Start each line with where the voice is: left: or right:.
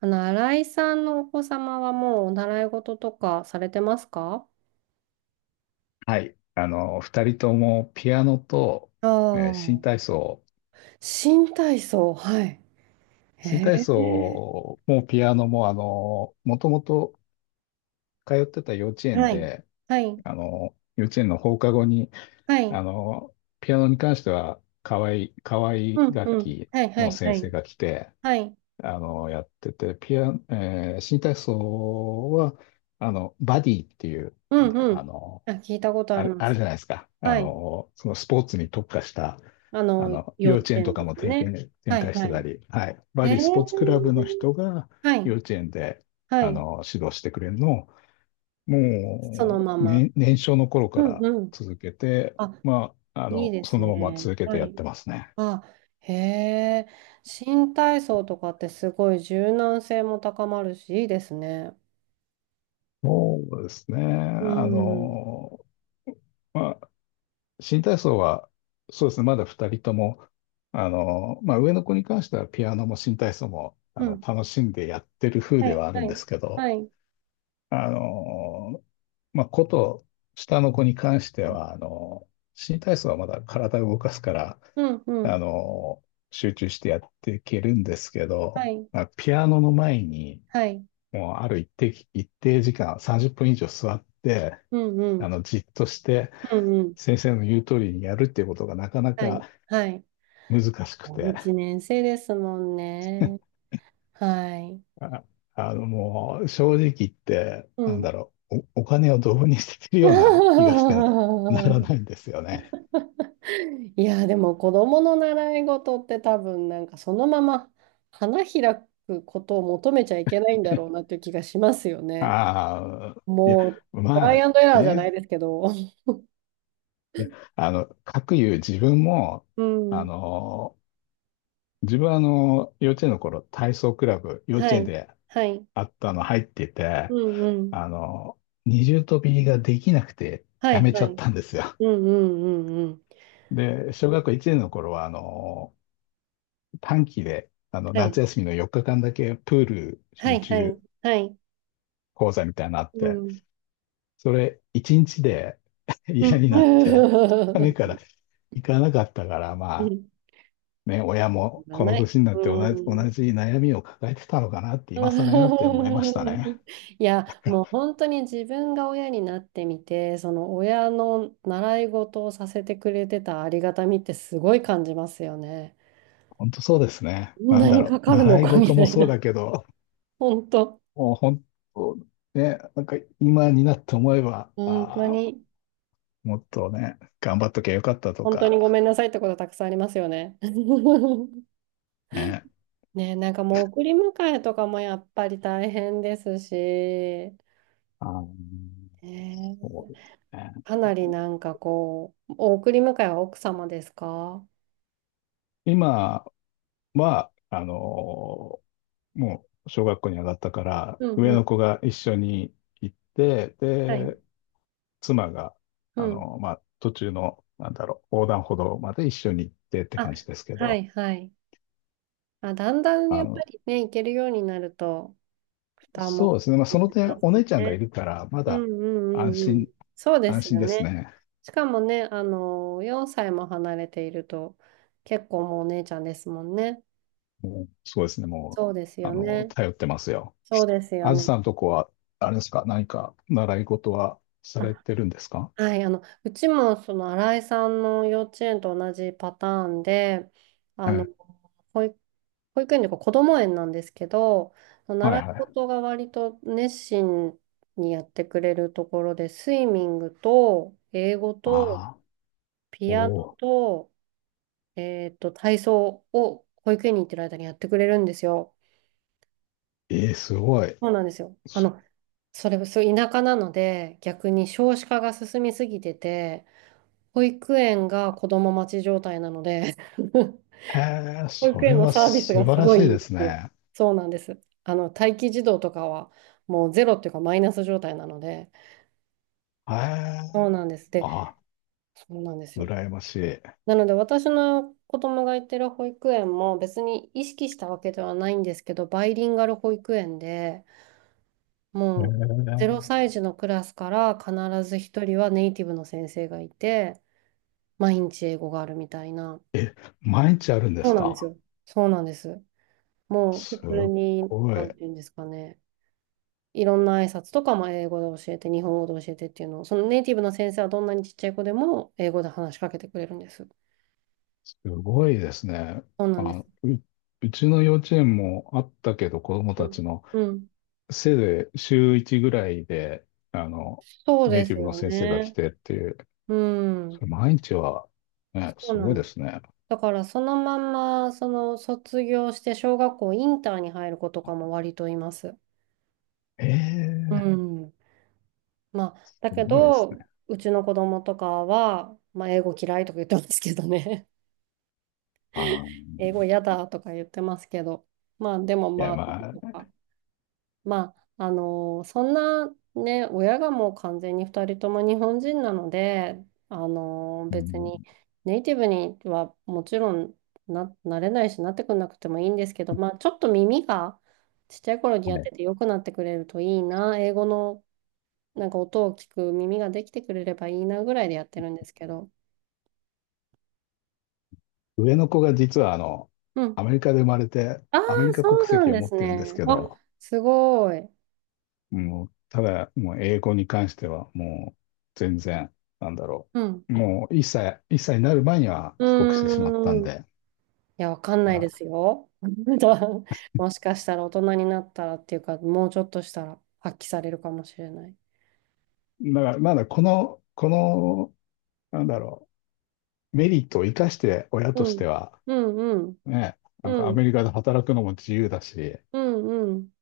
right: 新井さんのお子様はもうお習い事とかされてますか？
left: はい。二人ともピアノと、
right: あ
left: 新体
right: あ、
left: 操。
right: 新体操、はい。へ
left: 新体
right: え。
left: 操もピアノも、もともと通ってた幼稚園
right: はい。
left: で、
right: はい、
left: 幼稚園の放課後に、
right: は
left: あ
right: い、
left: の、ピアノに関しては、可愛い合、河
right: う
left: い
right: ん、
left: 楽
right: うん、
left: 器
right: はい、は
left: の
right: い、は
left: 先生
right: い、
left: が来て、
right: はい、
left: やってて、新体操は、バディっていう、
right: う
left: なんだろ
right: ん、
left: う、
right: うん。あ、聞いたことありま
left: ある
right: す。
left: じゃないですか。
right: はい。
left: そのスポーツに特化した、
right: 幼
left: 幼
right: 稚
left: 稚園と
right: 園
left: か
right: で
left: も
right: すね。
left: 展
right: はい、
left: 開し
right: は
left: てた
right: い。
left: り、はい。バ
right: へえ。
left: リースポーツクラブの人が
right: は
left: 幼
right: い、
left: 稚園で、
right: はい。
left: 指導してくれるのを、
right: その
left: も
right: ま
left: う、
right: ま。
left: ね、年少の頃
right: う
left: か
right: ん、
left: ら
right: うん。
left: 続けて、
right: あ、
left: まあ、
right: いいで
left: そ
right: す
left: のまま
right: ね。
left: 続けて
right: は
left: やっ
right: い。
left: てますね。
right: あ、へえ、新体操とかってすごい柔軟性も高まるし、いいですね。
left: そうですね。
right: うん。
left: まあ、新体操は、そうですね、まだ二人とも、まあ、上の子に関してはピアノも新体操も、
right: うん。
left: 楽しんでやってる風
right: は
left: で
right: い、
left: はある
right: は
left: んで
right: い、
left: すけ
right: は
left: ど、
right: い。
left: あの、まあ、下の子に関しては、新体操はまだ体を動かすから、
right: うん、う
left: あ
right: ん。
left: の、集中してやっていけるんですけ
right: は
left: ど、
right: い、
left: まあ、ピアノの前に、
right: はい。
left: もうある一定時間、30分以上座って、
right: うん、うん。
left: じっとして
right: うん、うん。
left: 先生の言う通りにやるっていうことがなかな
right: はい、
left: か
right: はい。
left: 難しくて、
right: 一年生ですもんね。はい。
left: あ、もう正直言って、
right: う
left: なんだ
right: ん。
left: ろう、お金をドブに捨ててるような気がして なら ないんですよね。
right: いや、でも子供の習い事って多分なんかそのまま花開くことを求めちゃいけないんだろう なという気がしますよね。
left: ああ、いや、
right: もう、トラ
left: ま
right: イ
left: あ
right: アンドエラーじゃない
left: ね、
right: ですけど。
left: いや、かくいう自分も、
right: う
left: あ
right: ん。
left: の、自分は幼稚園の頃、体操クラブ、幼
right: は
left: 稚園
right: い。
left: で
right: はい。
left: あったの入ってて、
right: うんうん。
left: あの、二重跳びができなくて
right: は
left: や
right: い、
left: めち
right: は
left: ゃっ
right: い。
left: たんですよ。
right: うんうんうんうん。
left: で、小学校1年の頃は、短期で、
right: は
left: 夏
right: い。
left: 休みの4日間だけプール
right: は
left: 集
right: い、はい。
left: 中
right: はい。
left: 講座みたいなのあっ
right: う
left: て、
right: ん。
left: それ1日で
right: う
left: 嫌になって、
right: ん。
left: 2日目から 行かなかったから、ま
right: う
left: あ、
right: ん。
left: ね、親も
right: が
left: この
right: ない。
left: 年にな
right: う
left: って同
right: ん。
left: じ悩みを抱えてたのかなって今更になって思いましたね。
right: いや、もう本当に自分が親になってみて、その親の習い事をさせてくれてたありがたみってすごい感じますよね。
left: 本当そうですね。
right: こん
left: な
right: な
left: んだ
right: に
left: ろ
right: か
left: う。
right: かるの
left: 習い
right: かみ
left: 事
right: た
left: も
right: い
left: そう
right: な。
left: だけど、
right: 本当。
left: もう本当ね、なんか今になって思えば、
right: 本当
left: あー
right: に、
left: もっとね、頑張っときゃよかったと
right: 本当
left: か、
right: にごめんなさいってことたくさんありますよね。
left: ね。
right: ね、なんかもう送り迎えとかもやっぱり大変ですし、
left: あー
right: ね、
left: そうですね。
right: かなりなんかこう、お送り迎えは奥様ですか？
left: 今は、もう小学校に上がったから、
right: うんう
left: 上の
right: ん。
left: 子が一緒に行って、
right: はい。
left: で、妻が、
right: うん。
left: まあ、途中の、なんだろう、横断歩道まで一緒に行ってって
right: あ、
left: 感じですけ
right: は
left: ど、
right: いはい。あ、だんだんや
left: あ
right: っぱ
left: の、
right: りね、行けるようになると、負担
left: そ
right: も
left: うですね。まあ、そ
right: 軽く
left: の
right: なり
left: 点、
right: ます
left: お
right: よ
left: 姉ちゃんがい
right: ね。
left: るから、ま
right: うん
left: だ
right: うんう
left: 安
right: んうん。
left: 心、
right: そうで
left: 安
right: す
left: 心
right: よ
left: です
right: ね。
left: ね。
right: しかもね、4歳も離れていると、結構もうお姉ちゃんですもんね。
left: もう、そうですね。もう、
right: そうですよね。
left: 頼ってますよ。
right: そうですよ
left: あず
right: ね。
left: さんとこは、あれですか、何か習い事はされ
right: あ、
left: てるんですか？
right: はい、うちもその新井さんの幼稚園と同じパターンで、あ
left: え
right: の、
left: え、
right: 保育、保育園というか子ども園なんですけど、
left: はい
right: 習い
left: はい。
right: 事が割と熱心にやってくれるところで、スイミングと英語
left: あ
right: と
left: あ、お
right: ピアノ
left: お、
right: と、体操を保育園に行ってる間にやってくれるんですよ。
left: ええ、すごい。
right: そうなんですよ。
left: そ
right: そう、田舎なので、逆に少子化が進みすぎてて、保育園が子供待ち状態なので、
left: へえ、
right: 保
left: そ
right: 育
left: れ
right: 園の
left: は
right: サービス
left: 素
right: が
left: 晴
right: す
left: ら
right: ごい
left: し
right: い
left: い
right: いん
left: で
right: で
left: す
right: すよ。
left: ね。
right: そうなんです。待機児童とかは、もうゼロっていうかマイナス状態なので、
left: へえ、
right: そうなんです。で、
left: あ、
right: そうなんですよ。
left: 羨ましい。へ
right: なので、私の子供が行ってる保育園も別に意識したわけではないんですけど、バイリンガル保育園で、もうゼロ歳児のクラスから必ず一人はネイティブの先生がいて、毎日英語があるみたいな。
left: え、え、毎日あるんで
right: そう
left: す
right: なんです
left: か？
right: よ。そうなんです。もう普
left: す
right: 通
left: っ
right: に、
left: ご
right: な
left: い。
right: んていうんですかね。いろんな挨拶とかも英語で教えて、日本語で教えてっていうのを、そのネイティブの先生はどんなにちっちゃい子でも英語で話しかけてくれるんです。
left: すごいですね。
right: そうなんです。
left: あ、うちの幼稚園もあったけど、子供
right: う
left: た
right: ん。
left: ちの
right: うん。
left: せいぜい週1ぐらいで、あの、
right: そう
left: ネイ
right: で
left: ティ
right: す
left: ブの
right: よ
left: 先生が来
right: ね。
left: てっていう、
right: う
left: そ
right: ん。
left: れ毎日は、ね、
right: そう
left: す
right: な
left: ご
right: ん
left: い
right: で
left: で
right: す。
left: すね。
right: だからそのまんま、その卒業して小学校インターに入る子とかも割といます。
left: え
right: う
left: え、
right: ん。まあ、
left: す
right: だけ
left: ごいですね。
right: ど、うちの子供とかは、まあ、英語嫌いとか言ってますけどね。
left: あー、い
right: 英語嫌だとか言ってますけど。まあ、でも
left: や、
right: まあ、
left: まあ、
right: そんなね、親がもう完全に2人とも日本人なので、あの
left: う
right: 別
left: ん、
right: にネイティブにはもちろんなれないし、なってくなくてもいいんですけど、まあ、ちょっと耳がちっちゃい頃に
left: は
right: やって
left: い。
right: て良くなってくれるといいな、英語のなんか音を聞く耳ができてくれればいいなぐらいでやってるんですけど。
left: 上の子が実は、
right: うん。
left: アメリカで生まれて、
right: ああ、
left: アメリカ
right: そ
left: 国
right: うなん
left: 籍を
right: で
left: 持っ
right: す
left: てるんです
right: ね。
left: け
right: あ、
left: ど、
right: すごい。
left: もう、ただ、もう英語に関しては、もう全然、なんだろ
right: うん。
left: う。もう1歳になる前には
right: う
left: 帰国してしまったん
right: ーん。い
left: で、
right: や、わかん
left: だか
right: ないで
left: ら、
right: すよ。もしかしたら大人になったらっていうか、もうちょっとしたら発揮されるかもしれない。
left: だからまだこの、なんだろう、メリットを生かして親と
right: う
left: して
right: ん。
left: は、
right: うんうん。
left: ね、なんか
right: う
left: アメ
right: ん。
left: リカで働くのも自由だし、
right: うんうん。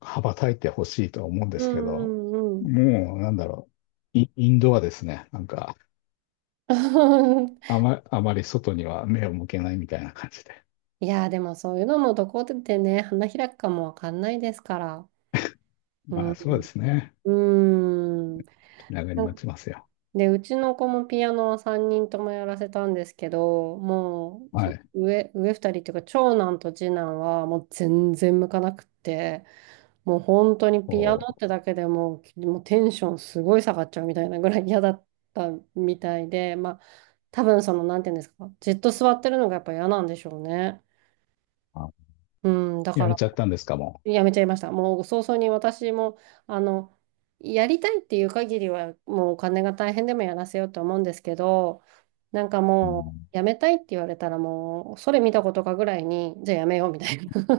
left: 羽ばたいてほしいとは思うんで
right: う
left: すけど、
right: んうんうん。
left: もう、なんだろう、イインドはですね、なんか、あまり外には目を向けないみたいな感じで。
right: いやー、でもそういうのもどこでね、花開くかもわかんないですから。う
left: まあ、そう
right: ん。
left: ですね。
right: うん。
left: 気長に
right: なん
left: 待ちますよ。
right: で、うちの子もピアノは3人ともやらせたんですけど、もう、
left: は
right: そ
left: い。
right: 上、上2人っていうか、長男と次男はもう全然向かなくって、もう本当に
left: お
right: ピア
left: ー、
right: ノってだけでもうテンションすごい下がっちゃうみたいなぐらい嫌だったみたいで、まあ、多分その、なんていうんですか、じっと座ってるのがやっぱ嫌なんでしょうね。
left: あ、
right: うん、だか
left: やめ
right: ら
left: ちゃったんですか、も
right: やめちゃいました。もう早々に私も、あの、やりたいっていう限りは、もうお金が大変でもやらせようと思うんですけど、なんか
left: う？う
right: も
left: ん、
right: う、やめたいって言われたらもう、それ見たことかぐらいに、じゃあやめようみたいな。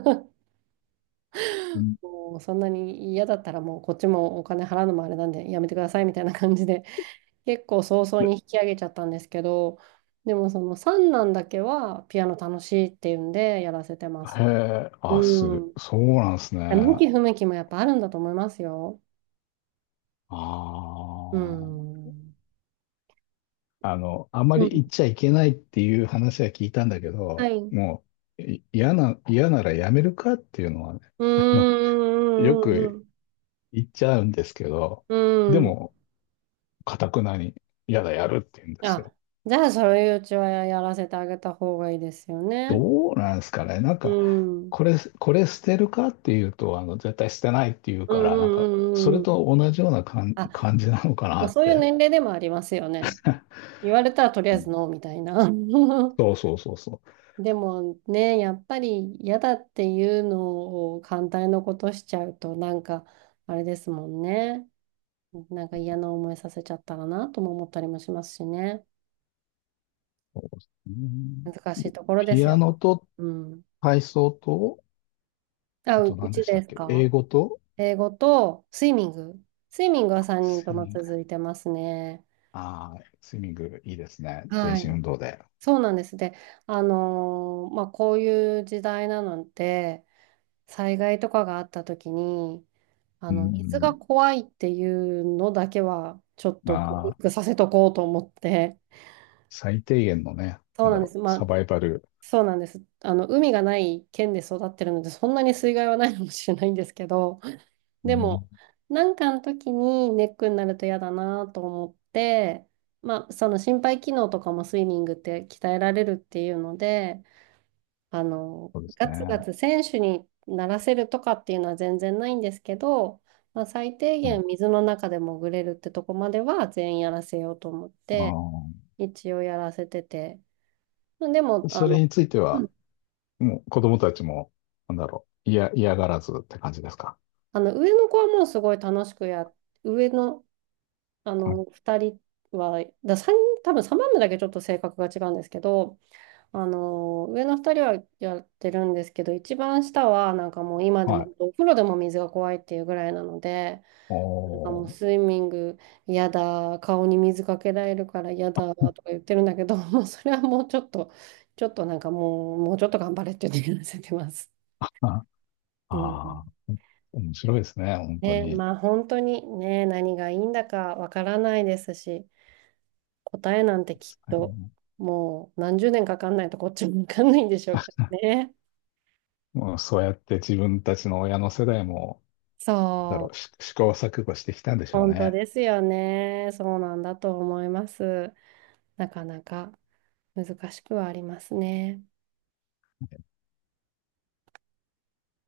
right: もうそんなに嫌だったらもうこっちもお金払うのもあれなんでやめてくださいみたいな感じで結構早々に引き上げちゃったんですけど、でもその三男だけはピアノ楽しいっていうんでやらせてます。
left: へえ、あ、
right: うん。
left: そうなんですね。
right: 向
left: あ
right: き不向きもやっぱあるんだと思いますよ。
left: あ。
right: うん。
left: あま
right: う
left: り
right: ん、
left: 言っちゃいけないっていう話は聞いたんだけ
right: は
left: ど、
right: い。う
left: もう、い嫌な、嫌ならやめるかっていうのはね、
right: ー
left: あの、よ
right: ん、う
left: く
right: ん、
left: 言っちゃうんですけど、
right: うん、う
left: で
right: ん。
left: も、かたくなに、嫌だ、やるって言うんですよ。
right: あ、じゃあ、そういううちはやらせてあげた方がいいですよね。
left: どうなんですかね。なん
right: う
left: か、
right: ん、うん、
left: これ捨てるかっていうと、絶対捨てないっていう
right: う
left: から、なんか、
right: ん、
left: そ
right: うんう
left: れ
right: ん。
left: と同じような
right: あ、
left: 感じなのかな
right: まあ、
left: っ
right: そういう
left: て。
right: 年齢でもありますよね。言われたらとりあ
left: う
right: え
left: ん、
right: ずノーみたいな。
left: そうそうそうそう。
right: でもね、やっぱり嫌だっていうのを反対のことしちゃうと、なんか、あれですもんね。なんか嫌な思いさせちゃったらなとも思ったりもしますしね。
left: そうですね。
right: 難しいところで
left: ピ
right: す
left: ア
right: よ。
left: ノと
right: うん。
left: 体操と、
right: あ、
left: あ
right: う、
left: と
right: う
left: 何で
right: ち
left: した
right: で
left: っ
right: す
left: け？
right: か？
left: 英語と
right: 英語とスイミング。スイミングは3人
left: ス
right: と
left: イ
right: も
left: ミング。
right: 続いてますね。
left: ああ、スイミングいいですね。全
right: は
left: 身運
right: い。
left: 動で。
right: そうなんです。で、まあ、こういう時代なので、災害とかがあった時に、
left: う
right: 水が
left: ん。
right: 怖いっていうのだけは、ちょっと
left: あ
right: 克
left: あ、
right: 服させとこうと思って。
left: 最低限のね、
right: そ
left: な
right: う
left: ん
right: な
left: だ
right: んで
left: ろ
right: す。
left: う、
right: ま
left: サ
right: あ、
left: バイバル。
right: そうなんです。海がない県で育ってるので、そんなに水害はないかもしれないんですけど、
left: う
right: で
left: ん、
right: も、なんかの時にネックになると嫌だなと思って、まあ、その心肺機能とかもスイミングって鍛えられるっていうので、
left: そうです
right: ガツガ
left: ね。
right: ツ選手にならせるとかっていうのは全然ないんですけど、まあ、最低
left: はい。
right: 限水の中で潜れるってとこまでは全員やらせようと思って、
left: あ
right: 一応やらせてて。でも、
left: あ、それについて
right: う
left: は、
right: ん
left: もう子供たちも、なんだろう、嫌がらずって感じですか？
right: 上の子はもうすごい楽しくや上の
left: はい。
right: 二人は、だ三んにん多分サ番目だけちょっと性格が違うんですけど、上の二人はやってるんですけど、一番下はなんかもう今で
left: は
right: も
left: い。
right: お風呂でも水が怖いっていうぐらいなので、なんか
left: お
right: もう
left: ー。
right: スイミング嫌だ、顔に水かけられるから嫌だとか言ってるんだけど、もうそれはもうちょっと、ちょっとなんかもう、もうちょっと頑張れって言ってわせてます。
left: あ、
right: う
left: あ
right: ん。
left: ー、面白いですね、本当
right: ね、
left: に。
right: まあ本当にね、何がいいんだかわからないですし。答えなんてきっともう何十年かかんないとこっちもわかんないんでしょうけどね。
left: もうそうやって自分たちの親の世代も、なんだ
right: そ
left: ろう、
right: う、
left: 試行錯誤してきたんでしょう
right: 本当
left: ね。
right: ですよね。そうなんだと思います。なかなか難しくはありますね。